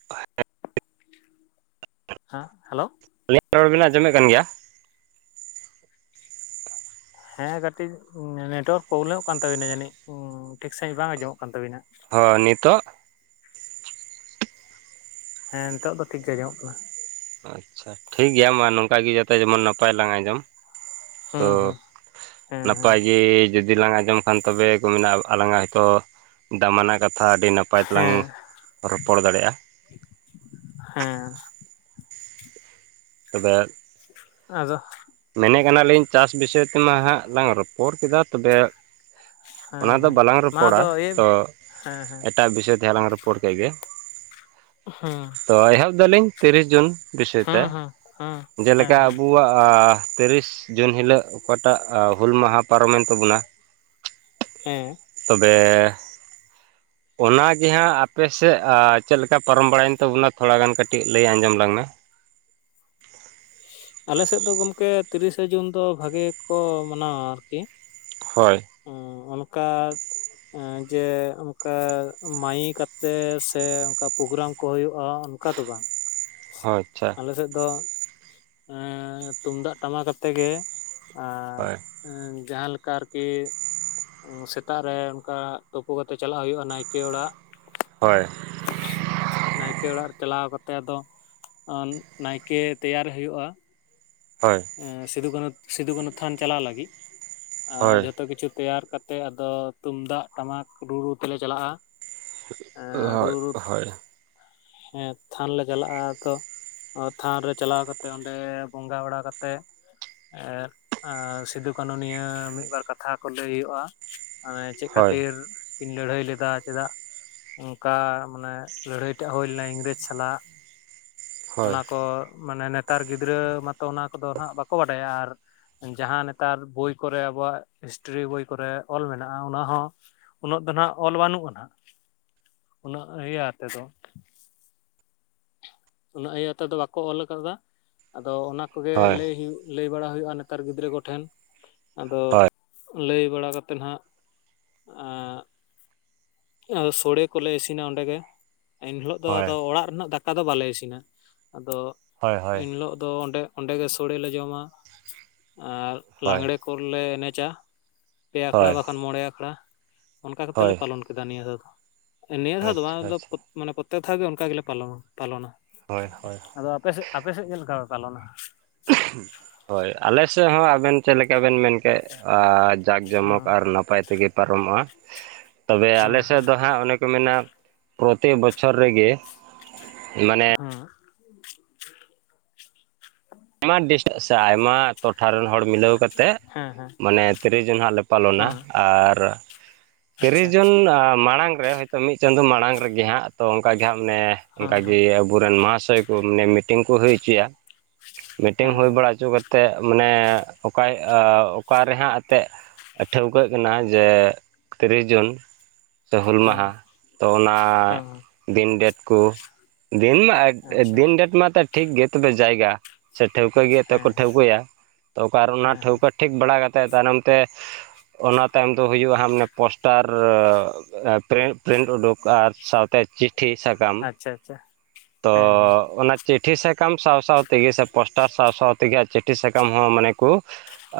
[unintelligible] ᱦᱮᱸ ᱦᱮᱞᱳ᱾ ᱟᱹᱞᱤᱧ ᱨᱚᱲ ᱵᱮᱱ ᱟᱡᱸᱡᱚᱢᱮᱜ ᱠᱟᱱ ᱜᱮᱭᱟ? ᱦᱮᱸ ᱠᱟᱹᱴᱤᱡ ᱱᱮᱴᱚᱣᱟᱨᱠ ᱯᱨᱚᱵᱞᱮᱢᱚᱜ ᱠᱟᱱ ᱛᱟᱹᱵᱤᱱᱟ ᱡᱟᱹᱱᱤᱡ ᱴᱷᱤᱠ ᱥᱟᱺᱦᱤᱡ ᱵᱟᱝ ᱟᱸᱡᱚᱢᱚᱜ ᱠᱟᱱ ᱛᱟᱹᱵᱤᱱᱟ᱾ ᱦᱚᱸ ᱱᱤᱛᱚᱜ? ᱦᱮᱸ ᱱᱤᱛᱚᱜ ᱫᱚ ᱴᱷᱤᱠ ᱜᱮ ᱟᱡᱚᱢᱚᱜ ᱠᱟᱱᱟ᱾ ᱟᱪᱪᱷᱟ ᱴᱷᱤᱠ ᱜᱮᱭᱟ ᱢᱟ ᱱᱚᱝᱠᱟ ᱜᱮ ᱡᱟᱛᱮ ᱡᱮᱢᱚᱱ ᱱᱟᱯᱟᱭ ᱞᱟᱝ ᱟᱡᱚᱢ᱾ ᱛᱚ ᱦᱩᱸ ᱦᱩᱸ ᱦᱮᱸ ᱦᱮᱸ ᱱᱟᱯᱟᱭ ᱜᱮ ᱡᱩ ᱫᱤ ᱞᱟᱝ ᱟᱸᱡᱚᱢ ᱠᱷᱟᱱ ᱛᱚᱵᱮ ᱠᱚ ᱢᱮᱱᱟ ᱟᱞᱟᱝᱟᱜ ᱦᱚᱭᱛᱳ ᱫᱟᱢᱟᱱᱟ ᱠᱟ ᱛᱷᱟ ᱟᱹᱰᱤ ᱱᱟᱯᱟᱭ ᱛᱮᱞᱟᱝ ᱦᱮᱸ ᱨᱚᱯᱚᱲ ᱫᱟᱲᱮᱜᱼᱟ ᱾ ᱦᱮᱸ ᱛᱚᱵᱮ ᱟᱫᱚ ᱢᱮᱱᱮᱜ ᱠᱟᱱᱟᱞᱤᱧ ᱪᱟᱥ ᱵᱤᱥᱚᱭ ᱛᱮᱢᱟ ᱦᱟᱸᱜ ᱞᱟᱝ ᱨᱚᱯᱚᱲ ᱠᱮᱫᱟ ᱛᱚᱵᱮ ᱦᱮᱸ ᱚᱱᱟ ᱫᱚ ᱦᱮᱸ ᱵᱟᱞᱟᱝ ᱢᱟ ᱨᱚᱯᱚᱲᱟ ᱟᱫᱚ ᱤᱭᱟᱹᱭ ᱢᱮ ᱛᱚ ᱦᱮᱸ ᱦᱮᱸ ᱮᱴᱟᱜ ᱵᱤᱥᱚᱭ ᱛᱮ ᱞᱟᱝ ᱨᱚᱯᱚᱲ ᱠᱮᱜ ᱜᱮ? ᱦᱩᱸ ᱾ ᱛᱚ ᱮᱦᱚᱵᱫᱟᱹᱞᱤᱧ ᱛᱤᱨᱤᱥ ᱡᱩᱱ ᱵᱤᱥᱚᱭ ᱛᱮ ᱦᱩᱸ ᱦᱩᱸ ᱦᱩᱸ ᱦᱮᱸ ᱡᱮᱞᱮᱠᱟ ᱦᱮᱸ ᱟᱵᱚᱣᱟᱜ ᱟ ᱛᱤᱨᱤᱥ ᱡᱩᱱ ᱦᱤᱞᱳᱜ ᱚᱠᱟᱴᱟᱜ ᱦᱩᱞ ᱢᱟᱦᱟ ᱯᱟᱨᱚᱢᱮᱱ ᱛᱟᱵᱚᱱᱟ᱾ ᱦᱮᱸ ᱾ ᱛᱚᱵᱮ [unintelligible] ᱚᱱᱟᱜᱮ ᱦᱟᱸᱜ ᱟᱯᱮ ᱥᱮᱫ ᱪᱮᱫ ᱞᱮᱠᱟ ᱯᱟᱨᱚᱢ ᱵᱟᱲᱟᱭᱮᱱ ᱛᱟᱵᱚᱱᱟ ᱛᱷᱚᱲᱟ ᱜᱟᱱ ᱠᱟᱹᱴᱤᱡ ᱞᱟᱹᱭ ᱟᱸᱡᱚᱢ ᱟᱞᱟᱝ ᱢᱮ᱾ ᱟᱞᱮ ᱥᱮᱫ ᱫᱚ ᱜᱚᱢᱠᱮ ᱛᱤᱨᱤᱥᱮ ᱡᱩᱱ ᱫᱚ ᱵᱷᱟᱜᱮ ᱜᱮᱠᱚ ᱢᱟᱱᱟᱣᱟ ᱟᱨᱠᱤ ᱦᱚᱭ ᱾ ᱚ ᱚᱱᱠᱟ ᱮᱸ ᱡᱮ ᱚᱱᱠᱟ ᱢᱟᱭᱤᱠ ᱠᱟᱛᱮᱜ ᱥᱮ ᱚᱱᱠᱟ ᱯᱨᱳᱜᱨᱟᱢ ᱠᱚ ᱦᱳᱭᱳᱜᱼᱟ ᱚᱝᱠᱟ ᱫᱚ ᱵᱟᱝ᱾ ᱦᱚ ᱟᱪᱪᱷᱟ᱾ ᱟᱞᱮ ᱥᱮᱫ ᱫᱚ ᱛᱩᱢᱫᱟᱜ ᱴᱟᱢᱟᱠ ᱟᱛᱮ ᱜᱮ ᱟᱨ ᱦᱳᱭ ᱟᱸ ᱡᱟᱦᱟ ᱞᱮᱠᱟ ᱟᱨᱠ ᱠᱤ ᱥᱮᱛᱟᱜ ᱨᱮ ᱚᱱᱠᱟ ᱛᱳᱯᱩ ᱠᱟᱛᱮᱜ ᱪᱟᱞᱟᱜ ᱦᱳᱭᱳᱜᱼᱟ ᱱᱟᱭᱠᱮ ᱚᱲᱟᱜ᱾ ᱦᱳᱭ ᱾ ᱱᱟᱭᱠᱮ ᱚᱲᱟᱜ ᱨᱮ ᱪᱟᱞᱟᱣ ᱠᱟᱛᱮ ᱟᱫᱚ ᱱᱟᱭᱠᱮ ᱛᱮᱭᱟᱨ ᱦᱳᱭᱳᱜᱼᱟ ᱾ ᱦᱳᱭ᱾ ᱮᱸ ᱥᱤᱫᱩ ᱠᱟᱹᱱᱩ ᱥᱤᱫᱩ ᱠᱟᱹᱱᱩ ᱛᱷᱟᱱ ᱪᱟᱞᱟᱣ ᱞᱟᱹᱜᱤᱫ ᱟᱸ ᱦᱳᱭ ᱡᱷᱚᱛᱚ ᱠᱤᱪᱷᱩ ᱛᱮᱭᱟᱨ ᱠᱟᱛ ᱛᱮ ᱟᱫᱚ ᱛᱩᱢᱫᱟᱜ ᱴᱟᱢᱟᱠ ᱨᱩ ᱨᱩ ᱛᱮᱞᱮ ᱪᱟᱞᱟᱜᱼᱟ᱾ ᱦᱚ ᱦᱚᱭ ᱾ ᱦᱮᱸ ᱛᱷᱟᱱ ᱞᱮ ᱪᱟᱞᱟᱜᱼᱟ ᱛᱚ ᱛᱷᱟᱱ ᱨᱮ ᱪᱟᱞᱟᱣ ᱠᱟᱛᱮᱜ ᱚᱸᱰᱮ ᱵᱚᱸᱜᱟ ᱵᱟᱲᱟ ᱠᱟᱛᱮ᱾ ᱛᱮ ᱥᱤᱫᱩ ᱠᱟᱹᱱᱩ ᱱᱤᱭᱟᱹ ᱢᱤᱫᱵᱟᱨ ᱠᱟᱛᱷᱟ ᱠᱚ ᱞᱟᱹᱭ ᱦᱩᱭᱩᱜ-ᱟ᱾ ᱢᱟᱱᱮ ᱪᱮᱫ ᱦᱳᱭ ᱠᱷᱟᱹᱛᱤᱨ ᱠᱤᱱ ᱞᱟᱹᱲᱦᱟᱹᱭ ᱞᱮᱫᱟ ᱪᱮᱫᱟᱜ ᱚᱝᱠᱟ ᱢᱟᱱᱮ ᱞᱟᱹᱲᱦᱟᱹᱭ ᱴᱟᱜ ᱦᱩᱭ ᱞᱮᱱᱟ ᱤᱝᱨᱮᱡᱽ ᱥᱟᱞᱟᱜ᱾ ᱦᱳᱭ ᱚᱱᱟ ᱠᱚ ᱢᱟᱱᱮ ᱱᱮᱛᱟᱨ ᱜᱤᱫᱽᱨᱟᱹ ᱢᱟᱛᱚ ᱚᱱᱟ ᱠᱚᱫᱚ ᱱᱟᱦᱟᱸᱜ ᱵᱟᱠᱚ ᱵᱟᱰᱟᱭᱟ ᱟᱨ ᱡᱟᱦᱟᱸ ᱱᱮᱛᱟᱨ ᱵᱳᱭ ᱠᱚᱨᱮ ᱟᱵᱚᱣᱟᱜ ᱦᱤᱥᱴᱨᱤ ᱵᱳᱭ ᱠᱚᱨᱮᱜ ᱚᱞ ᱢᱮᱱᱟᱜ-ᱟ ᱚᱱᱟᱦᱚᱸ ᱩᱱᱟᱹᱜ ᱫᱚ ᱱᱟᱦᱟᱸᱜ ᱚᱞ ᱵᱟᱹᱱᱩᱜ-ᱟ ᱦᱟᱸᱜ ᱩᱱᱟᱹᱜ ᱤᱭᱟᱹ ᱟᱛᱮᱫᱚ᱾ ᱩᱱᱟᱹᱜ ᱤᱭᱟᱹ ᱛᱮᱫᱚ ᱵᱟᱠᱚ ᱚᱞ ᱟᱠᱟᱫᱟ ᱟᱫᱚ ᱚᱱᱟ ᱠᱚᱜᱮ ᱦᱳᱭ ᱞᱟᱹᱭ ᱦᱩᱭᱩᱜ ᱞᱟᱹᱭ ᱵᱟᱲᱟ ᱦᱩᱭᱩᱜ-ᱟ ᱱᱮᱛᱟᱨ ᱜᱤᱫᱽᱨᱟᱹ ᱠᱚᱴᱷᱮᱱ ᱟᱫᱚ ᱦᱳᱭ ᱞᱟᱹᱭ ᱵᱟᱲᱟ ᱠᱟᱛᱮᱱ ᱦᱟᱸᱜ ᱟᱸᱜ ᱼᱼ ᱟᱫᱚ ᱥᱳᱲᱮ ᱠᱚᱞᱮ ᱤᱥᱤᱱᱟ ᱚᱱᱰᱮ ᱜᱮ ᱮᱱ ᱦᱤᱞᱚᱜ ᱫᱚ ᱦᱳᱭ ᱟᱫᱚ ᱚᱲᱟᱜ ᱨᱮᱱᱟᱜ ᱫᱟᱠ ᱟᱫᱚ ᱵᱟᱞᱮ ᱤᱥᱤᱱᱟ ᱟᱫᱚ ᱦᱳᱭ ᱦᱳᱭ ᱤᱱ ᱦᱤᱞᱳᱜ ᱫᱚ ᱚᱸᱰᱮ ᱚᱸᱰᱮ ᱜᱮ ᱥᱳᱲᱮ ᱞᱮ ᱡᱚᱢᱟ ᱟᱨ ᱦᱳᱭ ᱞᱟᱝᱜᱽᱬᱮ ᱠᱚᱞᱮ ᱮᱱᱮᱡᱟ᱾ ᱯᱮ ᱦᱳᱭ ᱟᱠᱷᱲᱟ ᱵᱟᱠᱷᱟᱱ ᱢᱚᱬᱮ ᱟᱠᱷᱲᱟ ᱚᱱᱠᱟ ᱠᱟᱛᱮ ᱞᱮ ᱦᱳᱭ ᱯᱟᱞᱚᱱ ᱠᱮᱫᱟ ᱱᱤᱭᱟᱹ ᱫᱷᱟᱣ ᱫᱚ᱾ ᱮ‌ ᱱᱤᱭᱟᱹ ᱫᱷᱟᱣ ᱫᱚ ᱟᱪᱪᱷᱟ ᱵᱟᱝ ᱫᱚ ᱟᱪᱪᱷᱟ ᱯᱳᱛ ᱢᱟᱱᱮ ᱯᱚᱛᱛᱮᱠ ᱫᱷᱟᱣ ᱜᱮ ᱚᱱᱠᱟ ᱜᱮᱞᱮ ᱯᱟᱞᱚᱱᱟ ᱯᱟᱞᱚᱱᱟ᱾ ᱦᱳᱭ ᱦᱳᱭ᱾ ᱟᱫᱚ ᱟᱯᱮ ᱥᱮᱜ ᱟᱯᱮ ᱥᱮᱜ ᱪᱮᱜ ᱞᱮᱠᱟ ᱯᱮ ᱯᱟᱞᱚᱱᱟ? ᱦᱳᱭ, ᱟᱞᱮ ᱥᱮᱜ ᱦᱚᱸ ᱟᱵᱮᱱ ᱪᱮᱜ ᱞᱮᱠᱟ ᱵᱮᱱ ᱢᱮᱱ ᱠᱮᱜ ᱟᱡ ᱡᱟᱠ ᱡᱚᱢᱚᱠ ᱟᱨ ᱱᱟᱯᱟᱭ ᱛᱮᱜᱮ ᱯᱟᱨᱚᱢᱚᱜ-ᱟ᱾ ᱛᱚᱵᱮ ᱦᱮᱸ ᱟᱞᱮ ᱦᱮᱸ ᱥᱮᱜ ᱫᱚ ᱦᱟᱸᱜ ᱚᱱᱮ ᱠᱚ ᱢᱮᱱᱟ ᱯᱨᱚᱛᱮᱠ ᱵᱚᱪᱷᱚᱨ ᱨᱮᱜᱮ ᱢᱟᱱᱮ [unintelligible] ᱟᱭᱢᱟ ᱰᱤᱥᱴ ᱥᱮ ᱟᱭᱢᱟ ᱴᱚᱴᱷᱟ ᱨᱮᱱ ᱦᱚᱲ ᱢᱤᱞᱟᱹᱣ ᱠᱟᱛᱮᱜ ᱦᱮᱸ ᱦᱮᱸ ᱦᱮᱸ ᱢᱟᱱᱮ ᱛᱤᱨᱤᱥ ᱡᱩᱱ ᱦᱟᱸᱜ ᱞᱮ ᱯᱟᱞᱚᱱᱟ ᱦᱮᱸ ᱟᱨ ᱛᱤᱨᱤᱥ ᱟᱪᱪᱷᱟ ᱡᱩᱱ ᱢᱟᱬᱟᱝ ᱨᱮ ᱦᱳᱭᱛᱳ ᱢᱤᱫ ᱪᱟᱸᱫᱳ ᱢᱟᱬᱟᱝ ᱨᱮᱜᱮ ᱦᱟᱸᱜ ᱛᱚ ᱚᱱᱠᱟ ᱜᱮ ᱦᱟᱸᱜ ᱢᱟᱱᱮ ᱦᱮᱸ ᱚᱱᱠᱟ ᱦᱮᱸ ᱜᱤ‌ ᱟᱹᱵᱩ ᱨᱮᱱ ᱢᱟᱦᱟᱥᱚᱭ ᱠᱩ, ᱢᱟᱱᱮ ᱢᱤᱴᱤᱝ ᱠᱩ ᱦᱩᱭ ᱩᱪᱩ ᱭᱟ᱾ ᱢᱤᱴᱤᱝ ᱦᱮᱸ ᱦᱩᱭ ᱦᱮᱸ ᱵᱟᱲᱟ ᱩᱪᱩ ᱠᱟᱛᱮᱜ ᱢᱟᱱᱮ ᱚᱠᱟ‌ᱭ ᱚ ᱚᱠᱟ ᱨᱮᱦᱟᱸᱜ ᱟᱛᱮᱜ ᱴᱷᱟᱹᱣᱠᱟᱹᱜ ᱠᱟᱱᱟ ᱡᱮ ᱛᱤᱨᱤᱥ ᱡᱩᱱ᱾ ᱥᱮ ᱦᱩᱞ ᱢᱟᱦᱟᱸ, ᱛᱚ ᱚᱱᱟ ᱦᱮᱸ ᱦᱮᱸ ᱫᱤᱱ ᱰᱮᱴ ᱠᱩ᱾ ᱫᱤᱱ ᱢᱟ ᱮ ᱟᱪᱪᱷᱟ ᱫᱤᱱ ᱰᱮᱴ ᱢᱟ ᱛᱟᱠ ᱴᱷᱤᱠ ᱜᱮ ᱛᱚᱵᱮ ᱡᱟᱭᱜᱟ ᱥᱮ ᱴᱷᱟᱹᱣᱠᱟᱹ ᱜᱮ ᱮᱛᱮᱜ ᱦᱮᱸ ᱠᱚ ᱦᱮᱸ ᱴᱷᱟᱹᱣᱠᱟᱹ ᱭᱟ ᱛᱚ ᱚᱠᱟ ᱨᱮ ᱚᱱᱟ ᱦᱮᱸ ᱦᱮᱸ ᱴᱷᱟᱹᱣᱠᱟᱹ ᱴᱷᱤᱠ ᱵᱟᱲᱟ ᱠᱟᱛᱮᱜ ᱛᱟᱭᱱᱚᱢ ᱛᱮ ᱚᱱᱟ ᱛᱟᱭᱚᱢ ᱫᱚ ᱦᱩᱭᱩᱜ-ᱟ ᱦᱟᱸᱜ ᱢᱟᱱᱮ ᱯᱳᱥᱴᱟᱨ ᱮᱵ ᱯᱨᱤᱱᱴ ᱯᱨᱤᱱᱴ‌ ᱩᱰᱩᱠ ᱟᱨ ᱥᱟᱶᱛᱮ ᱪᱤᱴᱷᱤ ᱥᱟᱠᱟᱢ ᱟᱪᱪᱷᱟ ᱟᱪᱪᱷᱟ ᱛᱚ ᱦᱮᱸ ᱦᱮᱸ ᱚᱱᱟ ᱪᱤᱴᱷᱤ ᱥᱟᱠᱟᱢ ᱥᱟᱶ ᱥᱟᱶ ᱛᱮᱜᱮ ᱥᱮ ᱯᱚᱥᱴᱟᱨ ᱥᱟᱶ ᱥᱟᱶ ᱛᱮᱜᱮ ᱦᱟᱸᱜ ᱪᱤᱴᱷᱤ ᱥᱟᱠᱟᱢ ᱦᱚᱸ ᱢᱟᱱᱮ ᱠᱩ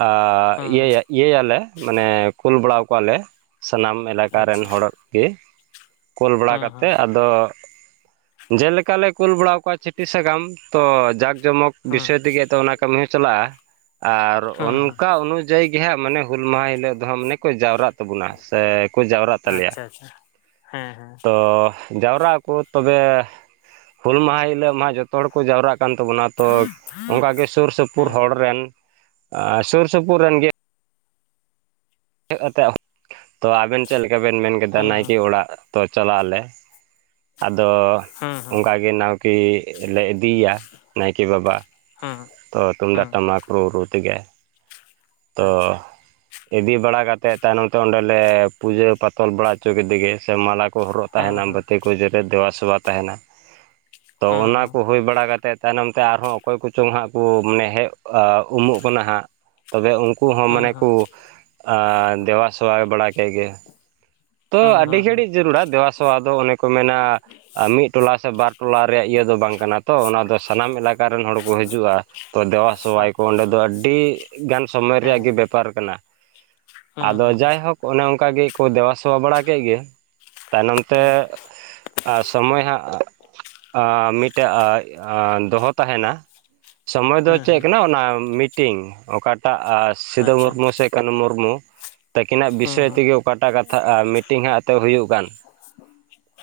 ᱟᱻ ᱦᱩᱸ ᱤᱭᱟᱹ ᱦᱩᱸ ᱭᱟ ᱤᱭᱟᱹ ᱭᱟᱞᱮ ᱢᱟᱱᱮ ᱠᱩᱞ ᱵᱟᱲᱟᱣᱟᱠᱚᱣᱟ ᱞᱮ ᱥᱟᱱᱟᱢ ᱮᱞᱟᱠᱟ ᱨᱮᱱ ᱟᱪᱪᱷᱟ ᱦᱚᱲ ᱜᱮ ᱠᱳᱞ ᱵᱟᱲᱟ ᱦᱩᱸ ᱦᱩᱸ ᱠᱟᱛᱮᱜ ᱟᱫᱚ ᱡᱮᱞᱮᱠᱟ ᱞᱮ ᱠᱩᱞ ᱵᱟᱲᱟᱣ ᱠᱚᱣᱟ ᱪᱷᱤᱴᱷᱤ ᱥᱟᱠᱟᱢ ᱛᱚ ᱡᱟᱠ ᱡᱚᱢᱚᱠ ᱦᱩᱸ ᱵᱤᱥᱚᱭ ᱛᱮᱜᱮ ᱮᱛᱚ ᱚᱱᱟ ᱠᱟᱹᱢᱤ ᱦᱚᱸ ᱪᱟᱞᱟᱜ-ᱟ᱾ ᱟᱨ ᱦᱩᱸ ᱦᱩᱸ ᱚᱱᱠᱟ ᱚᱱᱩᱡᱟᱭᱤ ᱜᱮ ᱦᱟᱸᱜ ᱢᱟᱱᱮ ᱦᱩᱞ ᱢᱟᱦᱟᱸ ᱦᱤᱞᱟᱹᱜ ᱫᱚ ᱦᱟᱸᱜ ᱢᱟᱱᱮ ᱠᱚ ᱡᱟᱣᱨᱟᱜ ᱛᱟᱹᱵᱩᱱᱟ ᱥᱮ ᱠᱚ ᱡᱟᱣᱨᱟᱜ ᱛᱟᱞᱮᱭᱟ᱾ ᱟᱪᱪᱷᱟ ᱟᱪᱪᱷᱟ, ᱦᱮᱸ ᱦᱮᱸ᱾ ᱛᱚ ᱡᱟᱣᱨᱟᱜ ᱟᱠᱚ ᱛᱚᱵᱮ ᱦᱩᱞ ᱢᱟᱦᱟᱸ ᱦᱤᱞᱟᱹᱜ ᱢᱟ ᱦᱟᱸᱜ ᱡᱚᱛᱚ ᱦᱚᱲ ᱠᱚ ᱡᱟᱣᱨᱟᱜ ᱠᱟᱱ ᱛᱟᱹᱵᱩᱱᱟ ᱛᱚ ᱚᱝᱠᱟ ᱜᱮ ᱥᱩᱨ ᱥᱩᱯᱩᱨ ᱦᱮᱸ ᱦᱚᱲ ᱨᱮᱱ ᱟ ᱥᱩᱨ ᱥᱩᱯᱩᱨ ᱨᱮᱱ ᱜᱮ ᱛᱮᱜ ᱟᱛᱮᱜ, ᱛᱚ ᱟᱵᱮᱱ ᱪᱮᱜ ᱞᱮᱠᱟ ᱵᱮᱱ ᱢᱮᱱ ᱠᱮᱫᱟ ᱦᱩᱸ ᱱᱟᱭᱠᱮ ᱦᱩᱸ ᱚᱲᱟᱜ ᱛᱚ ᱪᱟᱞᱟᱜ ᱟᱞᱮ ᱟᱫᱚ ᱦᱩᱸ ᱚᱱᱠᱟ ᱜᱮ ᱱᱟᱣᱠᱤ ᱞᱮ ᱤᱫᱤᱭ ᱭᱟ᱾ ᱱᱟᱭᱠᱤ ᱵᱟᱵᱟ᱾ ᱦᱟᱸ᱾ ᱛᱚ ᱛᱩᱢᱫᱟᱜ ᱴᱟᱢᱟᱠ ᱨᱩ ᱨᱩ ᱛᱮᱜᱮ ᱛᱚᱼᱼ ᱟᱪᱪᱷᱟ ᱤᱫᱤ ᱵᱟᱲᱟ ᱠᱟᱛᱮᱜ ᱛᱟᱭᱱᱚᱢ ᱛᱮ ᱚᱸᱰᱮ ᱞᱮ ᱯᱩᱡᱟᱹ ᱯᱟᱛᱚᱞ ᱵᱟᱲᱟ ᱩᱪᱩ ᱠᱮᱫᱮ ᱜᱮ ᱥᱮ ᱢᱟᱞᱟᱠᱼᱼ ᱠᱚ ᱦᱚᱨᱚᱜ ᱦᱩᱸ ᱛᱟᱦᱮᱱᱟ ᱦᱩᱸ ᱵᱟᱹᱛᱤ ᱠᱩ ᱡᱮᱨᱮᱫ ᱫᱮᱵᱟ ᱥᱮᱵᱟ ᱛᱟᱦᱮᱱᱟ ᱛᱚ ᱦᱩᱸ ᱚᱱᱟ ᱠᱚ ᱦᱩᱸ ᱦᱩᱭ ᱵᱟᱲᱟ ᱠᱟᱛᱮᱫᱼᱼ ᱛᱟᱭᱱᱚᱢ ᱛᱮ ᱟᱨᱦᱚᱸ ᱚᱠᱚᱭ ᱠᱩ ᱪᱚᱝ ᱦᱟᱸᱜ ᱠᱩ ᱢᱟᱱᱮ ᱦᱮᱡ ᱚ ᱩᱢᱩᱜ ᱠᱟᱱᱟ ᱦᱟᱸᱜ᱾ ᱛᱚᱵᱮ ᱩᱝᱠᱩ ᱦᱚᱸ ᱦᱩᱸ ᱢᱟᱱᱮ ᱦᱩᱸ ᱠᱚ ᱟ‌ ᱫᱮᱣᱟᱼᱥᱮᱵᱟ ᱵᱟᱲᱟ ᱠᱮᱜ ᱜᱮ᱾ ᱛᱚ ᱦᱩᱸ ᱟᱹᱰᱤ ᱦᱩᱸ ᱦᱩᱸ ᱜᱷᱟᱹᱲᱤᱡ ᱡᱟᱹᱨᱩᱲᱟ ᱫᱮᱵᱟᱼᱥᱮᱵᱟ ᱫᱚ ᱚᱱᱮ ᱠᱚ ᱢᱮᱱᱟᱼᱼ ᱟᱻ ᱢᱤᱫ ᱴᱚᱞᱟ ᱥᱮ ᱵᱟᱨ ᱴᱚᱞᱟ ᱨᱮᱭᱟᱜ ᱤᱭᱟᱹ ᱫᱚ ᱵᱟᱝ ᱠᱟᱱᱟ ᱛᱚ ᱚᱱᱟ ᱫᱚ ᱥᱟᱱᱟᱢ ᱮᱞᱟᱠᱟ ᱨᱮᱱ ᱦᱚᱲ ᱠᱚ ᱦᱟᱹᱡᱩᱜ-ᱟ᱾ ᱛᱚ ᱫᱮᱵᱟ ᱥᱮᱵᱟᱭ ᱠᱚ ᱟᱪᱪᱷᱟ ᱚᱸᱰᱮ ᱟᱪᱪᱷᱟ ᱫᱚ ᱟᱹᱰᱤ ᱜᱟᱱ ᱥᱚᱢᱚᱭ ᱦᱮᱸ ᱨᱮᱭᱟᱜ ᱜᱮ ᱦᱮᱸ ᱵᱮᱯᱟᱨ ᱠᱟᱱᱟ᱾ ᱦᱩᱸ ᱟᱫᱚ ᱦᱩᱸ ᱦᱩᱸ ᱡᱟᱭᱦᱳᱠ ᱚᱱᱮ ᱚᱝᱠᱟ ᱜᱮᱠᱚ ᱫᱮᱣᱟ ᱥᱮᱣᱟ ᱵᱟᱲᱟ ᱠᱮᱜ ᱜᱮ ᱛᱟᱭᱱᱚᱢ ᱛᱮᱼᱼ ᱟᱨ ᱥᱚᱢᱚᱭ ᱦᱟᱜ ᱢᱤᱫᱴᱮᱡ ᱫᱚᱦᱚ ᱛᱟᱦᱮᱱᱟ᱾ ᱥᱚᱢᱚᱭ ᱫᱚ ᱦᱮᱸ ᱪᱮᱫ ᱦᱮᱸ ᱠᱟᱱᱟ ᱚᱱᱟ ᱢᱤᱴᱤᱝ ᱚᱠᱟᱴᱟᱜ ᱥᱤᱫᱩ ᱟᱪᱪᱷᱟ ᱢᱩᱨᱢᱩ ᱥᱮ ᱠᱟᱹᱱᱦᱩ ᱢᱩᱨᱢᱩ ᱛᱟᱹᱠᱤᱱᱟᱜ ᱦᱩᱸ ᱵᱤᱥᱚᱭ ᱦᱩᱸ ᱛᱮᱜᱮ ᱚᱠᱟᱴᱟᱜ ᱟᱜ ᱢᱤᱴᱤᱝ ᱦᱟᱸᱜ ᱮᱛᱮ ᱦᱩᱭᱩᱜ ᱠᱟᱱ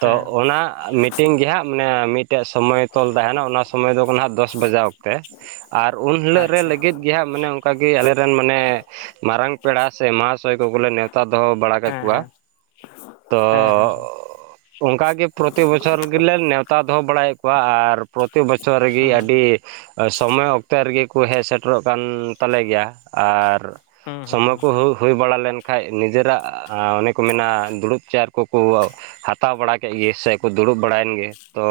ᱛᱚ ᱚᱱᱟ ᱢᱤ ᱢᱤᱫᱴᱝ ᱜᱮ ᱦᱟᱸᱜ ᱢᱟᱱᱮ ᱢᱤᱫᱴᱮᱡ ᱥᱚᱢᱚᱭ ᱛᱚᱞ ᱛᱟᱦᱮᱱᱟ ᱚᱱᱟ ᱥᱚᱢᱚᱭ ᱫᱚ ᱦᱟᱜ ᱫᱚᱥ ᱵᱟᱡᱟᱣ ᱛᱮ ᱟᱨ ᱩᱱ ᱦᱤᱞᱳᱜ ᱨᱮ ᱟᱪᱪᱷᱟ ᱞᱟᱹᱜᱤᱫ ᱜᱮ ᱦᱟᱸᱜ ᱢᱟᱱᱮ ᱚᱱᱠᱟ ᱜᱮ ᱟᱞᱮᱨᱮᱱ ᱢᱟᱱᱮ ᱢᱟᱨᱟᱝ ᱯᱮᱲᱟ ᱥᱮ ᱢᱚᱦᱟᱥᱚᱭ ᱠᱚᱜᱚᱞᱮ ᱱᱮᱣᱛᱟ ᱫᱚᱦᱚ ᱵᱟᱲᱟ ᱦᱮᱸ ᱠᱚᱣᱟ ᱦᱮᱸ ᱦᱮᱸ ᱦᱮᱸ ᱚᱱᱠᱟ ᱜᱮ ᱯᱨᱚᱛᱤ ᱵᱚᱪᱷᱚᱨ ᱜᱮᱞᱮ ᱱᱮᱣᱛᱟ ᱫᱚᱦᱚ ᱵᱟᱲᱟᱭᱮᱫ ᱠᱚᱣᱟ ᱟᱨ ᱯᱨᱚᱛᱤ ᱵᱚᱪᱷᱚᱨ ᱨᱮᱜᱮ ᱦᱩᱸ ᱟᱹᱰᱤ ᱥᱚᱢᱚᱭ ᱚᱠᱛᱚ ᱨᱮᱜᱮ ᱠᱚ ᱦᱮᱡ ᱥᱮᱴᱮᱨᱚᱜ ᱠᱟᱱ ᱛᱟᱞᱮ ᱜᱮᱭᱟ ᱟᱨ ᱦᱩᱸ ᱦᱩᱸ ᱥᱚᱢᱚᱭ ᱠᱚ ᱦᱩᱸ ᱦᱩᱭ ᱦᱩᱭ ᱵᱟᱲᱟ ᱞᱮᱱᱠᱷᱟᱡ ᱱᱤᱡᱮᱨᱟᱜ ᱚᱱᱮ ᱠᱚ ᱢᱮᱱᱟ ᱫᱩᱲᱩᱵ ᱪᱮᱭᱟᱨ ᱠᱚᱠᱚ ᱦᱟᱛᱟᱣ ᱵᱟᱲᱟ ᱠᱮᱫ ᱜᱮ ᱥᱮᱠᱚ ᱫᱩᱲᱩᱵ ᱵᱟᱲᱟᱭᱮᱱ ᱜᱮ ᱛᱚ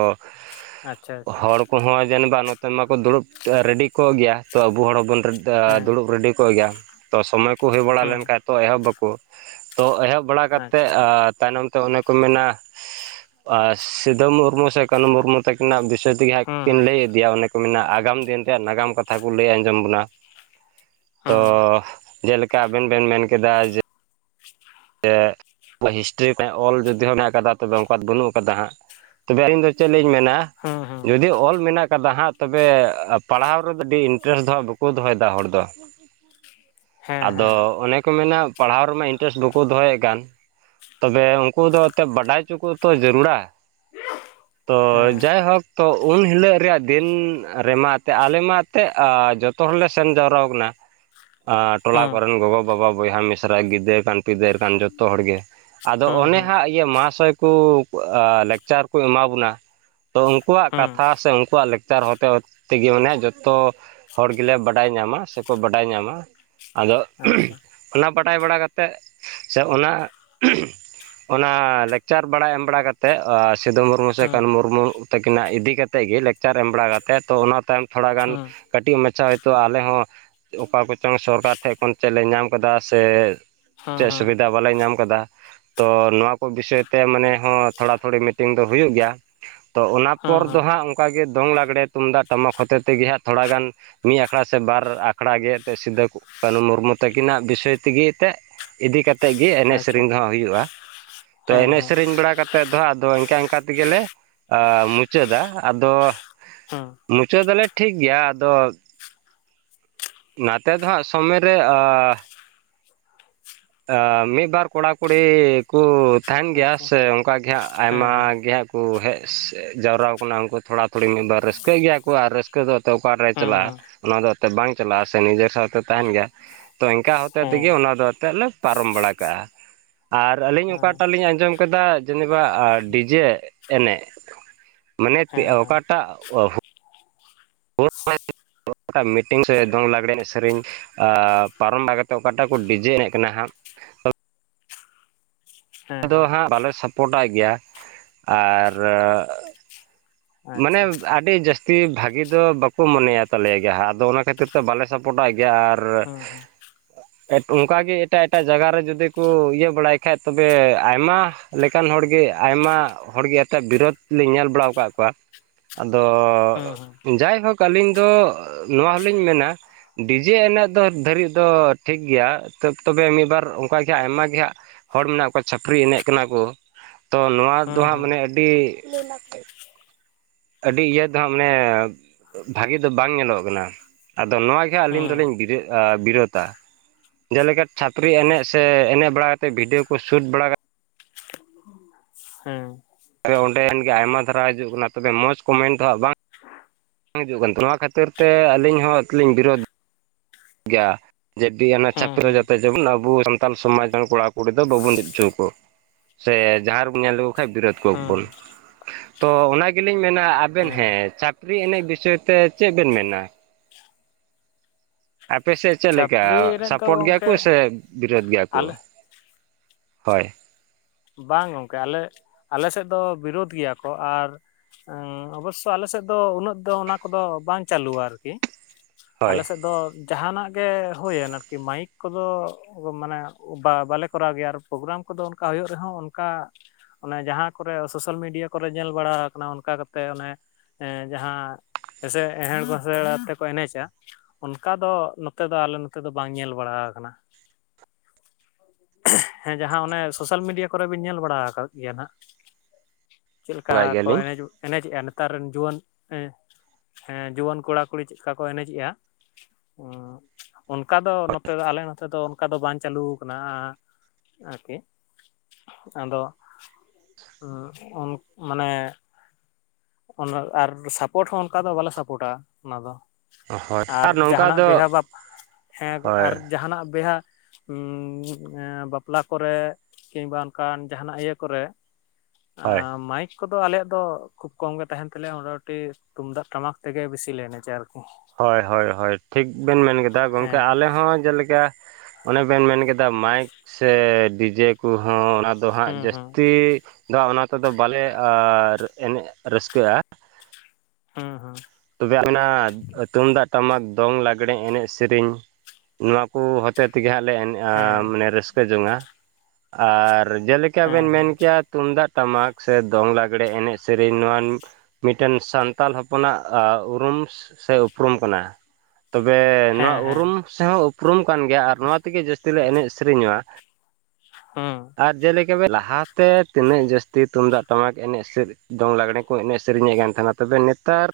ᱟᱪᱪᱷᱟ ᱟᱪᱪᱷᱟ ᱦᱚᱲ ᱠᱚᱦᱚᱸ ᱡᱮᱱ ᱱᱚᱛᱮ ᱢᱟᱠᱚ ᱫᱩᱲᱩᱵ ᱨᱮᱰᱤ ᱠᱚᱜ ᱜᱮᱭᱟ ᱛᱚ ᱟᱵᱚ ᱦᱚᱲ ᱦᱚᱸᱵᱚᱱ ᱦᱮᱸ ᱫᱩᱲᱩᱵ ᱨᱮᱰᱤ ᱠᱚᱜ ᱜᱮᱭᱟ ᱛᱚ ᱥᱚᱢᱚᱭ ᱠᱚ ᱦᱩᱭ ᱵᱟᱲᱟ ᱦᱩᱸ ᱞᱮᱱ ᱠᱷᱟᱱ ᱛᱚ ᱮᱦᱚᱵ ᱵᱟᱠᱚ᱾ ᱛᱚ ᱮᱦᱚᱵ ᱵᱟᱲᱟ ᱠᱟᱛᱮᱫ ᱟᱪᱪᱷᱟ ᱛᱟᱭᱱᱚᱢ ᱛᱮ ᱚᱱᱮ ᱠᱚ ᱢᱮᱱᱟ ᱟᱨ ᱥᱤᱫᱷᱩ ᱢᱩᱨᱢᱩ ᱥᱮ ᱠᱟᱹᱱᱩ ᱢᱩᱨᱢᱩ ᱛᱟᱹᱠᱤᱱᱟᱜ ᱵᱤᱥᱚᱭ ᱛᱮᱜᱮ ᱦᱟᱸᱜ ᱦᱩᱸ ᱠᱤᱱ ᱦᱩᱸ ᱞᱟᱹᱭ ᱤᱫᱤᱭᱟ ᱚᱱᱮ ᱢᱮᱱᱟᱜᱼᱟ ᱟᱜᱟᱢ ᱫᱤᱱ ᱨᱮᱭᱟᱜ ᱱᱟᱜᱟᱢ ᱠᱟᱛᱷᱟ ᱠᱚ ᱞᱟᱹᱭ ᱟᱸᱡᱚᱢ ᱵᱚᱱᱟ᱾ [unintelligible] ᱛᱚ ᱦᱩᱸ ᱡᱮᱞᱮᱠᱟ ᱟᱵᱮᱱ ᱵᱮᱱ ᱢᱮᱱ ᱠᱮᱫᱟᱮ ᱡᱮ ᱥᱮ ᱦᱤᱥᱴᱨᱤ ᱨᱮ ᱚᱞ ᱡᱩᱫᱤ ᱦᱚᱸ ᱢᱮᱱᱟᱜ ᱠᱟᱫᱟ ᱛᱚᱵᱮ ᱚᱱᱠᱟ ᱫᱚ ᱵᱟᱹᱱᱩᱜ ᱠᱟᱫᱟ ᱦᱟᱸᱜ ᱛᱚᱵᱮ ᱟᱹᱞᱤᱧ ᱫᱚ ᱪᱮᱫ ᱞᱤᱧ ᱢᱮᱱᱟ ᱦᱩᱸ ᱦᱩᱸ ᱡᱩᱫᱤ ᱚᱞ ᱢᱮᱱᱟᱜ ᱟᱠᱟᱫᱟ ᱦᱟᱸᱜ ᱛᱚᱵᱮ ᱯᱟᱲᱦᱟᱣ ᱨᱮᱫᱚ ᱟᱹᱰᱤ ᱤᱱᱴᱟᱨᱮᱥᱴ ᱫᱚᱦᱟᱸᱟᱜ ᱵᱟᱠᱚ ᱫᱚᱦᱚᱭᱮᱫᱟ ᱦᱚᱲ ᱫᱚ᱾ [unintelligible] ᱦᱮᱸ ᱟᱫᱚ ᱦᱮᱸ ᱚᱱᱮ ᱠᱚ ᱢᱮᱱᱟ ᱯᱟᱲᱦᱟᱣ ᱨᱮᱢᱟ ᱤᱱᱴᱮᱨᱮᱥᱴ ᱵᱩᱠ ᱠᱚ ᱫᱚᱦᱚᱭᱮᱫ ᱠᱟᱱ ᱛᱚᱵᱮ ᱩᱱᱠᱩ ᱫᱚ ᱮᱱᱛᱮᱫ ᱵᱟᱰᱟᱭ ᱦᱚᱪᱚ ᱠᱚᱛᱚ ᱡᱟᱹᱨᱩᱲᱟ᱾ [unintelligible] ᱛᱚ ᱡᱟᱭᱦᱳᱠ ᱛᱚ ᱩᱱ ᱦᱤᱞᱳᱜ ᱨᱮᱭᱟᱜ ᱫᱤᱱ ᱨᱮᱢᱟ ᱮᱛ ᱟᱞᱮ ᱢᱟ ᱛᱮᱜ ᱡᱚᱛᱚ ᱦᱚᱲ ᱞᱮ ᱥᱮᱱ ᱡᱟᱣᱨᱟ ᱠᱟᱱᱟ᱾ ᱴᱚᱞᱟ ᱦᱩᱸ ᱠᱚᱨᱮᱱ ᱜᱚᱜᱚ ᱵᱟᱵᱟ ᱵᱚᱭᱦᱟ ᱢᱤᱥᱨᱟ ᱜᱤᱫᱟᱹᱨ ᱠᱟᱱ ᱯᱤᱫᱟᱹᱨ ᱠᱟᱱ ᱡᱚᱛᱚ ᱦᱚᱲ ᱜᱮ᱾ ᱟᱫᱚ ᱦᱩᱸ ᱚᱱᱮ ᱦᱩᱸ ᱦᱟᱸᱜ ᱤᱭᱟᱹ ᱢᱚᱦᱟᱥᱚᱭ ᱠᱚ ᱞᱮᱠᱪᱟᱨ ᱠᱚ ᱮᱢᱟ ᱵᱚᱱᱟ ᱛᱚ ᱩᱱᱠᱩᱣᱟᱜ ᱦᱩᱸ ᱠᱟᱛᱷᱟ ᱥᱮ ᱩᱱᱠᱩᱣᱟᱜ ᱞᱮᱠᱪᱟᱨ ᱦᱚᱛᱮ ᱦᱚᱛᱮ ᱛᱮᱜᱮ ᱢᱟᱱᱮ ᱡᱚᱛᱚ ᱦᱚᱲ ᱜᱮᱞᱮ ᱵᱟᱰᱟᱭ ᱧᱟᱢᱟ ᱥᱮᱠᱚ ᱵᱟᱰᱟᱭ ᱧᱟᱢᱟ᱾ ᱟᱫᱚ ᱟᱪᱪᱷᱟ ᱚᱱᱟ ᱵᱟᱰᱟᱭ ᱵᱟᱲᱟ ᱠᱟᱛᱮᱫ ᱥᱮ ᱚᱱᱟ ᱚᱱᱟ ᱞᱮᱠᱪᱟᱨ ᱵᱟᱲᱟᱭ ᱮᱢ ᱵᱟᱲᱟ ᱠᱟᱛᱮᱫ ᱟ ᱥᱤᱫᱩ ᱢᱩᱨᱢᱩ ᱥᱮ ᱠᱟᱹᱱᱦᱩ ᱦᱩᱸ ᱢᱩᱨᱢᱩ ᱛᱟᱹᱠᱤᱱᱟᱜ ᱤᱫᱤ ᱠᱟᱛᱮᱫ ᱜᱮ ᱞᱮᱠ ᱪᱟᱨ ᱮᱢ ᱵᱟᱲᱟ ᱠᱟᱛᱮᱫ ᱛᱚ ᱚᱱᱟ ᱛᱟᱭᱚᱢ ᱛᱷᱚᱲᱟ ᱜᱟᱱ ᱦᱩᱸ ᱠᱟᱹᱴᱤᱡ ᱢᱟᱪᱷᱟ ᱦᱳᱭᱛᱳ ᱟᱞᱮ ᱦᱚᱸ ᱚᱠᱟ ᱠᱚᱪᱚᱝ ᱥᱚᱨᱠᱟᱨ ᱴᱷᱮᱡ ᱠᱷᱚᱱ ᱪᱮᱫ ᱞᱮ ᱧᱟᱢ ᱠᱟᱫᱟ ᱥᱮ ᱦᱩᱸ ᱪᱮᱫ ᱦᱩᱸ ᱥᱩᱵᱤᱫᱷᱟ ᱵᱟᱞᱮ ᱧᱟᱢ ᱠᱟᱫᱟ᱾ ᱛᱚ ᱱᱚᱣᱟ ᱠᱚ ᱵᱤᱥᱚᱭ ᱛᱮ ᱢᱟᱱᱮ ᱦᱚᱸ ᱛᱷᱚᱲᱟ ᱛᱷᱚᱲᱤ ᱢᱤᱴᱤᱝ ᱫᱚ ᱦᱩᱭᱩᱜ ᱜᱮᱭᱟ᱾ ᱛᱚ ᱚᱱᱟ ᱦᱩᱸ ᱯᱚᱨ ᱫᱚ ᱦᱩᱸ ᱦᱟᱸᱜ ᱚᱱᱠᱟ ᱜᱮ ᱫᱚᱝ ᱞᱟᱜᱽᱬᱮ ᱛᱩᱢᱫᱟᱜ ᱴᱟᱢᱟᱠ ᱦᱚᱛᱮ ᱛᱮᱜᱮ ᱦᱟᱸᱜ ᱛᱷᱚᱲᱟᱜᱟᱱ ᱢᱤᱫ ᱟᱠᱷᱲᱟ ᱥᱮ ᱵᱟᱨ ᱟᱠᱷᱲᱟ ᱜᱮ ᱮᱛᱮ ᱥᱤᱫᱟᱹ ᱠᱟᱹᱱᱦᱩ ᱢᱩᱨᱢᱩ ᱛᱟᱹᱠᱤᱱᱟᱜ ᱵᱤᱥᱚᱭ ᱛᱮᱜᱮ ᱛᱮᱜ ᱤᱫᱤ ᱠᱟᱛᱮᱫ ᱜᱮ ᱮᱱᱮᱡ ᱟᱪᱪᱷᱟ ᱥᱮᱨᱮᱧ ᱫᱚ ᱦᱟᱸᱜ ᱦᱩᱭᱩᱜ-ᱟ᱾ ᱛᱚ ᱦᱮᱸ ᱮᱱᱮᱡ ᱦᱮᱸ ᱥᱮᱨᱮᱧ ᱵᱟᱲᱟ ᱠᱟᱛᱮᱫ ᱫᱚ ᱟᱫᱚ ᱤᱱᱠᱟ-ᱤᱱᱠᱟ ᱛᱮᱜᱮ ᱞᱮ ᱟ ᱢᱩᱪᱟᱹᱫᱟ ᱟᱫᱚ ᱦᱮᱸ ᱢᱩᱪᱟᱹᱫᱟᱞᱮ ᱴᱷᱤᱠᱜᱭᱟ ᱟᱫᱚ ᱱᱟᱛᱮ ᱫᱚ ᱦᱟᱸᱜ ᱥᱚᱢᱚᱭ ᱨᱮ ᱟ ᱟ ᱢᱤᱫ ᱵᱟᱨ ᱠᱚᱲᱟ ᱠᱩᱲᱤ ᱠᱚ ᱛᱟᱦᱮᱱ ᱜᱮᱭᱟ ᱟᱪᱪᱷᱟ ᱥᱮ ᱠᱟ ᱜᱮ ᱦᱟᱸᱜ ᱦᱮᱸ ᱟᱭᱢᱟ ᱦᱮᱸ ᱜᱮ ᱦᱟᱸᱜ ᱠᱚ ᱦᱮᱡ ᱡᱟᱣᱨᱟ ᱟᱠᱟᱱᱟ ᱩᱱᱠᱩ ᱛᱷᱚᱲᱟ ᱛᱷᱩᱚᱲᱤ ᱢᱤᱫ ᱵᱟᱨ ᱨᱟᱹᱥᱠᱟᱹᱜ ᱜᱮᱭᱟ ᱠᱚ ᱟᱨ ᱨᱟᱹᱥ ᱠᱟᱹ ᱫᱚ ᱮᱛᱮ ᱚᱠᱟᱨᱮ ᱪᱟᱞᱟᱜ-ᱟ, ᱦᱮᱸ ᱚᱱᱟ ᱫᱚ ᱮᱱᱛᱮ ᱵᱟᱝ ᱪᱟᱞᱟᱜ-ᱟ ᱥᱮ ᱱᱤᱡᱮᱨ ᱥᱟᱶᱛᱮ ᱛᱟᱦᱮᱱ ᱜᱮᱭᱟ᱾ ᱛᱚ ᱤᱱᱠᱟᱹ ᱦᱚᱛᱮᱛ ᱦᱮᱸ ᱛᱮᱜᱮ ᱚᱱᱟ ᱫᱚ ᱮᱱᱛᱜ ᱞᱮ ᱯᱟᱨᱚᱢ ᱵᱟᱲᱟ ᱠᱟᱜ-ᱟ᱾ ᱟᱨ ᱟᱹᱞᱤᱧ ᱚᱠᱟᱴᱟᱜ ᱞᱤᱧ ᱟᱸᱡᱚᱢ ᱠᱮᱫᱟ ᱡᱮᱱᱮᱵᱟ ᱟ ᱰᱤᱡᱮ ᱮᱱᱮᱡ᱾ ᱢᱟᱱᱮ ᱦᱮᱸ ᱮᱛᱮᱜ ᱦᱮᱸ ᱚᱠᱟᱴᱟᱜ ᱦᱩ [inaudible] [unintelligible] ᱢᱤᱴᱤᱝ ᱥᱮ ᱫᱚᱝ ᱞᱟᱜᱽᱲᱮ ᱮᱱᱮᱡ ᱥᱮᱨᱮᱧ ᱟ ᱯᱟᱨᱚᱢ ᱵᱟᱲᱟ ᱠᱟᱛᱮᱫ ᱚᱠᱟᱴᱟᱜ ᱠᱚ ᱰᱤᱡᱮ ᱮᱱᱮᱡ ᱠᱟᱱᱟ ᱦᱟᱸᱜ᱾ ᱦᱮᱸ ᱟᱫᱚ ᱦᱮᱸ ᱦᱟᱸᱜ ᱵᱟᱞᱮ ᱥᱟᱯᱚᱴᱟᱭ ᱜᱮᱭᱟ, ᱟᱨ ᱢᱟᱱᱮ ᱟᱪᱪᱷᱟ ᱟᱹᱰᱤ ᱡᱟᱹᱥ ᱛᱤ ᱵᱷᱟᱜᱤ ᱫᱚ ᱵᱟᱠᱚ ᱢᱚᱱᱮᱭᱟ ᱛᱟᱞᱮᱭᱟ ᱜᱮᱭᱟ ᱦᱟᱸᱜ ᱟᱫᱚ ᱚᱱᱟ ᱠᱷᱟᱛᱤᱨ ᱛᱮ ᱵᱟᱞᱮ ᱥᱟᱯᱚᱴᱟᱭ ᱜᱮᱭᱟ ᱟᱨ ᱚᱸ ᱚ᱾ ᱮᱫ ᱚᱱᱠᱟᱜᱮ ᱮᱴᱟᱜ ᱮᱴᱟᱜ ᱡᱟᱭᱜᱟ ᱨᱮ ᱡᱩᱫᱤ ᱠᱚ ᱤᱭᱟᱹ ᱵᱟᱲᱟᱭ ᱠᱷᱟᱡ ᱛᱚᱵᱮ ᱟᱭᱢᱟ ᱞᱮᱠᱟᱱ ᱦᱚᱲᱜᱮ ᱟᱭᱢᱟ ᱦᱚᱲᱜᱮ ᱟᱛᱮᱜ ᱵᱤᱨᱳᱫ ᱞᱤᱧ ᱧᱮᱞ ᱵᱟᱲᱟᱣ ᱠᱟᱜ ᱠᱚᱣᱟ᱾ ᱟᱫᱚ ᱦᱮᱸ ᱦᱮᱸ ᱦᱮᱸ ᱡᱟᱭᱦᱳᱠ ᱟᱹᱞᱤᱧ ᱫᱚ ᱱᱚᱣᱟ ᱦᱚᱞᱤᱧ ᱢᱮᱱᱟ ᱰᱤᱡᱮ ᱮᱱᱮᱡ ᱫᱚ ᱫᱷᱟᱹᱨᱤᱡ ᱫᱚ ᱴᱷᱤᱠ ᱜᱮᱭᱟ ᱛᱟᱵ ᱛᱚᱵᱮ ᱢᱤᱫᱵᱟᱨ ᱚᱱᱠᱟᱜᱮ ᱟᱭᱢᱟ ᱜᱮ ᱦᱟᱸᱜ ᱦᱚᱲ ᱢᱮᱱᱟᱜ ᱠᱚᱣᱟ ᱪᱷᱟᱯᱨᱤ ᱮᱱᱮᱡ ᱠᱟᱱᱟ ᱠᱚ, ᱛᱚ ᱱᱚᱣᱟ ᱫᱚ ᱦᱟᱸᱜ ᱢᱟᱱᱮ ᱦᱮᱸ ᱟᱹᱰᱤ ᱟᱹᱰᱤ ᱤᱭᱟᱹ ᱫᱚ ᱦᱟᱸᱜ ᱢᱟᱱᱮ ᱵᱷᱟᱜᱮ ᱫᱚ ᱵᱟᱝ ᱧᱮᱞᱚᱜᱚᱜ ᱠᱟᱱᱟ᱾ ᱟᱫᱚ ᱱᱚᱣᱟ ᱜᱮ ᱦᱟᱸᱜ ᱟᱞᱤᱧ ᱫᱚᱞᱤᱧ ᱵᱤᱨᱟᱹᱜ-ᱟ ᱵᱤᱨᱳᱛᱟ᱾ ᱡᱮᱞᱮᱠᱟ ᱪᱷᱟᱯᱨᱤ ᱮᱱᱮᱡ ᱥᱮ ᱮᱱᱮᱡ ᱵᱟᱲᱟ ᱠᱟᱛᱮᱜ ᱵᱷᱤᱰᱤᱭᱳ ᱠᱚ ᱥᱩᱴ ᱵᱟᱲᱟ ᱠᱟᱛᱮᱫ ᱦᱮᱸ᱾ ᱯᱮ ᱚᱸᱰᱮ ᱠᱷᱟᱱ ᱜᱮ ᱟᱭᱢᱟ ᱫᱷᱟᱨᱟ ᱦᱤᱡᱩᱜ ᱠᱟᱱᱟ, ᱛᱚᱵᱮ ᱢᱚᱡᱽ ᱠᱚᱱᱢᱮᱱ ᱫᱚ ᱦᱟᱸᱜ ᱵᱟᱝ ᱵᱟᱝ ᱦᱤᱡᱩᱜ ᱠᱟᱱ ᱨᱟᱦᱮᱱᱟ, ᱱᱚᱣᱟ ᱠᱷᱟᱛᱤᱨ ᱛᱮ ᱟᱞᱤᱧ ᱦᱚᱸ ᱞᱤᱧ ᱵᱤᱨᱳᱫ ᱜᱮᱭᱟ᱾ ᱡᱮᱴᱤ ᱚᱱᱟ ᱦᱮᱸ ᱦᱮᱸ ᱪᱷᱟᱯᱨᱤ ᱠᱚ ᱦᱮᱸ ᱡᱟᱛᱮ ᱡᱮᱢᱚᱱ ᱟᱵᱚ ᱥᱟᱱᱛᱟᱞ ᱥᱚᱢᱟᱡᱽ ᱨᱮᱱ ᱠᱚᱲᱟ ᱠᱩᱲᱤ ᱫᱚ ᱵᱟᱵᱚᱱ ᱡᱟᱹᱯᱤᱫ ᱦᱚᱪᱚᱣᱠᱚ ᱠᱚᱣᱟ᱾ ᱥᱮ ᱡᱟᱦᱟᱸ ᱨᱮᱵᱚᱱ ᱧᱮᱞ ᱞᱮᱠᱚ ᱠᱷᱟᱱᱡ ᱵᱤᱨᱳᱫ ᱠᱚᱣᱟ ᱵᱚᱱ᱾ ᱛᱚ ᱚᱱᱟ ᱜᱮᱞᱤᱧ ᱢᱮᱱᱟ ᱟᱵᱮᱱ ᱦᱮᱸ ᱪᱷᱟᱯᱨᱤ ᱮᱱᱮᱡ ᱵᱤᱥᱚᱭ ᱛᱮ ᱪᱮᱫ ᱵᱮᱱ ᱢᱮᱱᱟ? ᱟᱯᱮ ᱥᱮᱡ ᱪᱮᱫ ᱞᱮᱠᱟ ᱪᱷᱟᱹᱯᱨᱤ ᱮᱱᱮᱡ ᱫᱚ ᱥᱟᱯᱳᱨᱴ ᱜᱮᱭᱟ ᱠᱚ ᱜᱚᱝᱠᱮ ᱥᱮ ᱵᱤᱨᱳᱫ ᱜᱮᱭᱟ ᱠᱚ? ᱟᱞᱮ ᱦᱳᱭ᱾ ᱵᱟᱝ ᱜᱚᱝᱠᱮ ᱟᱞᱮ ᱟᱞᱮ ᱥᱮᱫ ᱫᱚ ᱵᱤᱨᱳᱫ ᱜᱮᱭᱟ ᱠᱚ, ᱟᱨᱷᱴ ᱟᱸᱝ ᱚᱵᱳᱥᱥᱚ ᱟᱞᱮ ᱥᱮᱫ ᱫᱚ ᱩᱱᱟᱹᱜ ᱫᱚ ᱚᱱᱟ ᱠᱚᱫᱚ ᱵᱟᱝ ᱪᱟᱹᱞᱩᱣᱟ ᱟᱨᱠᱤ᱾ ᱦᱳᱭ ᱟᱞᱮ ᱥᱮᱫ ᱫᱚ ᱡᱟᱦᱟᱱᱟᱜ ᱜᱮ ᱦᱳᱭᱮᱱ ᱟᱨᱠᱤ ᱢᱟᱭᱤᱠ ᱠᱚᱫᱚ, ᱢᱟᱱᱮ ᱵᱟ ᱵᱟᱞᱮ ᱠᱚᱨᱟᱣ ᱜᱮᱭᱟ, ᱟᱨ ᱯᱨᱳᱜᱨᱟᱢ ᱠᱚᱫᱚ ᱚᱱᱠᱟ ᱦᱳᱭᱳᱜ ᱨᱮᱦᱚᱸ ᱚᱱᱠᱟ ᱚᱱᱮ ᱡᱟᱦᱟᱸ ᱠᱚᱨᱮ ᱥᱳᱥᱟᱞ ᱢᱤᱰᱤᱭᱟ ᱠᱚᱨᱮ, ᱧᱮᱞ ᱵᱟᱲᱟ ᱠᱟᱱᱟ ᱚᱱᱠᱟ ᱠᱟᱛᱮᱜ ᱚᱱᱮ ᱡᱟᱦᱟᱸ ᱮᱥᱮ ᱮᱦᱮᱲ ᱜᱳᱥᱮᱲ ᱟᱛᱮᱠᱚ ᱮᱱᱮᱪᱽ ᱪᱟ᱾ ᱚᱱᱠᱟ ᱫᱚ ᱱᱚᱛᱮ ᱫᱚ, ᱟᱞᱮ ᱱᱚᱛᱮ ᱫᱚ, ᱵᱟᱝ ᱧᱮᱞ ᱵᱟᱲᱟ ᱠᱟᱱᱟ᱾ ᱦᱮᱸ ᱡᱟᱦᱟᱸ ᱚᱱᱮ ᱥᱳᱥᱟ ᱥᱳᱥᱟᱞ ᱢᱤᱰᱤᱭᱟ ᱠᱚᱨᱮ ᱵᱤᱱ ᱧᱮᱞ ᱵᱟᱲᱟ ᱠᱟᱜ ᱜᱮᱭᱟ ᱱᱟᱷᱟᱜ, ᱪᱮᱫ ᱞᱮᱠᱟ ᱵᱟᱲᱟᱭ ᱠᱚ ᱜᱮᱭᱟᱞᱤᱧ ᱮᱱᱮᱡ ᱮᱱᱮ ᱡᱮᱜᱼᱟ, ᱱᱮᱛᱟᱨ ᱨᱮᱱ ᱡᱩᱣᱟᱹᱱ ᱦᱮᱸ ᱡᱩᱣᱟᱹᱱ ᱠᱚᱲᱟᱼᱠᱩᱲᱤ ᱪᱮᱫᱠᱟ ᱠᱚ ᱮᱱᱮᱡ ᱡᱮᱜᱼᱟ? ᱚᱱᱠᱟ ᱫᱚ, ᱱᱚᱛᱮ ᱫᱚ, ᱟᱞᱮ ᱱᱚᱛᱮ ᱫᱚ ᱠᱟ ᱫᱚ ᱵᱟᱝ ᱪᱟᱹᱞᱩ ᱠᱟᱱᱟ ᱟᱨᱠᱤ᱾ ᱟᱫᱚ ᱩᱱ ᱢᱟᱱᱮ ᱚᱱᱟ ᱟᱨ ᱥᱟᱯᱳᱴ ᱦᱚᱸ, ᱚᱱᱠᱟ ᱫᱚ ᱵᱟᱞᱮ ᱥᱟᱯᱚᱴᱟ ᱚᱱᱟ ᱫᱚ᱾ ᱦᱳᱭ ᱟᱨ ᱱᱚᱝᱠᱟ ᱡᱟᱦᱟᱱᱟᱜ ᱫᱚ ᱵᱤᱦᱟᱹ, ᱵᱟᱯ ᱦᱮᱸ ᱦᱳᱭ ᱟᱨ ᱡᱟᱦᱟᱱᱟᱜ ᱵᱤᱦᱟ ᱵᱟᱯᱞᱟ ᱠᱚᱨᱮ, ᱠᱤᱝᱵᱟ ᱚᱱᱠᱟᱱ ᱡᱟᱦᱟ ᱱᱟᱜ ᱤᱭᱟᱹ ᱠᱚᱨᱮ ᱦᱳᱭ ᱟᱸ ᱢᱟᱭᱤᱠ ᱠᱚᱫᱚ ᱟᱞᱮᱭᱟᱜ ᱫᱚ ᱠᱷᱩᱵ ᱠᱚᱢ ᱜᱮ ᱛᱟᱦᱮᱱ ᱛᱟᱞᱮᱭᱟ, ᱢᱳᱴᱟᱢᱩᱴᱤ ᱛᱩᱢᱫᱟᱜ ᱴᱟᱢᱟᱠ ᱛᱮᱜᱮ ᱵᱮᱥᱤ ᱞᱮ ᱮᱱᱮᱡᱟ, ᱟᱨ ᱦᱚᱭ, ᱦᱚᱭ, ᱦᱚᱭ, ᱴᱷᱤᱠ ᱵᱮᱱ ᱢᱮᱱ ᱠᱮᱫᱟ ᱜᱚᱝᱠᱮ ᱦᱮᱸ ᱟᱞᱮ ᱦᱚᱸ ᱡᱮᱞᱮᱠᱟ ᱚᱱᱮ ᱵᱮᱱ ᱢᱮᱱ ᱠᱮᱫᱟ, ᱢᱟᱭᱤᱠ ᱥᱮ ᱰᱤᱡᱮ ᱠᱚᱦᱚᱸ ᱚᱱᱟ ᱫᱚ ᱦᱟᱸᱜ ᱦᱩᱸ ᱦᱩᱸ ᱡᱟᱹᱥᱛᱤ ᱫᱚ ᱚᱱᱟ ᱛᱮᱫᱚ ᱵᱟᱞᱮ ᱮᱱᱮᱡ ᱨᱟᱹᱥᱠᱟᱹᱼᱟ᱾ ᱦᱮᱸ ᱦᱮᱸ᱾ ᱛᱚᱵᱮ ᱟᱵᱤᱱᱟᱜ ᱛᱩᱢ ᱫᱟᱜ ᱴᱟᱢᱟᱠ ᱫᱚᱝ ᱞᱟᱜᱽᱲᱮ, ᱮᱱᱮᱡ ᱥᱮᱨᱮᱧ ᱥᱮᱨᱮᱧ, ᱱᱚᱣᱟ ᱠᱚ ᱦᱚᱛᱮ ᱛᱮ ᱜᱮ ᱦᱟᱸᱜ ᱞᱮ ᱮᱱᱮ ᱟ ᱦᱮᱸ ᱢᱟᱱᱮ ᱨᱟᱹᱥᱠᱟᱹ ᱡᱚᱝᱟ, ᱟᱨ ᱡᱮᱞᱮᱠᱟ ᱦᱮᱸ ᱵᱮᱱ ᱢᱮᱱ ᱦᱮᱸ ᱠᱮᱜᱼᱟ ᱛᱩᱢᱫᱟᱜ ᱴᱟᱢᱟᱠ ᱥᱮ ᱫᱚᱝ ᱞᱟᱜᱽᱲᱮ ᱮᱱᱮᱡ ᱥᱮᱨᱮᱧ, ᱱᱚᱣᱟ ᱢᱤᱫ ᱴᱮᱱ ᱥᱟᱱᱛᱟᱞ ᱦᱚᱯᱚᱱᱟᱜ ᱩᱨᱩᱢ ᱥᱮ ᱩᱯᱨᱩᱢ ᱠᱟᱱᱟ, ᱛᱚᱵᱮ ᱦᱮᱸ ᱱᱚᱣᱟ ᱦᱮᱸ ᱩᱨᱩᱢ ᱥᱮᱦᱚᱸ ᱩᱯᱨᱩᱢ ᱠᱟᱱ ᱜᱮᱭᱟ, ᱟᱨ ᱱᱚᱣᱟ ᱛᱮᱜᱮ ᱡᱟᱹᱥᱛᱤ ᱞᱮ ᱮᱱᱮᱡ ᱥᱮᱨᱮᱧᱟ᱾ ᱦᱮᱸ ᱟᱨ ᱡᱮᱞᱮᱠᱟ ᱞᱟᱦᱟᱛᱮ, ᱛᱤᱱᱟᱹᱜ ᱡᱟᱹᱥᱛᱤ ᱛᱩᱢᱫᱟᱜ ᱴᱟᱢᱟᱠ ᱮᱱᱮᱡ ᱥᱮᱨᱮᱧ᱾ ᱫᱚᱝ ᱞᱟᱜᱽᱲᱮ ᱠᱚ, ᱮᱱᱮᱡ ᱥᱮᱨᱮᱧᱮᱫ ᱠᱟᱱ ᱛᱟᱦᱮᱱᱟ, ᱛᱚᱵᱮ ᱱᱮᱛᱟᱨ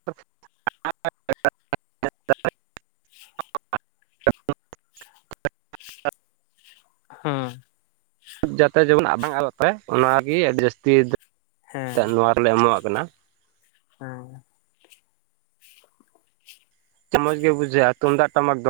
[inaudible] [unintelligible] [unintelligible] [inaudible] [inaudible] [unintelligible] ᱦᱩᱸ, ᱡᱟᱛᱮ ᱡᱮᱢᱚᱱ ᱟᱵᱟᱝ ᱟᱨ ᱯᱮ, ᱚᱱᱟᱜᱮ ᱟᱹᱰᱤ ᱡᱟᱹᱥᱛᱤ ᱦᱮᱸ ᱱᱚᱣᱟ ᱨᱮᱞᱮ ᱮᱢᱚᱣᱟᱜ ᱠᱟᱱᱟ᱾ ᱦᱮᱸ, ᱥᱮ ᱢᱚᱸᱡᱽ ᱜᱮ ᱵᱩᱡᱷᱟᱹᱜᱼᱟ, ᱛᱩᱢᱫᱟᱜ ᱴᱟᱢᱟᱠ ᱫᱚ᱾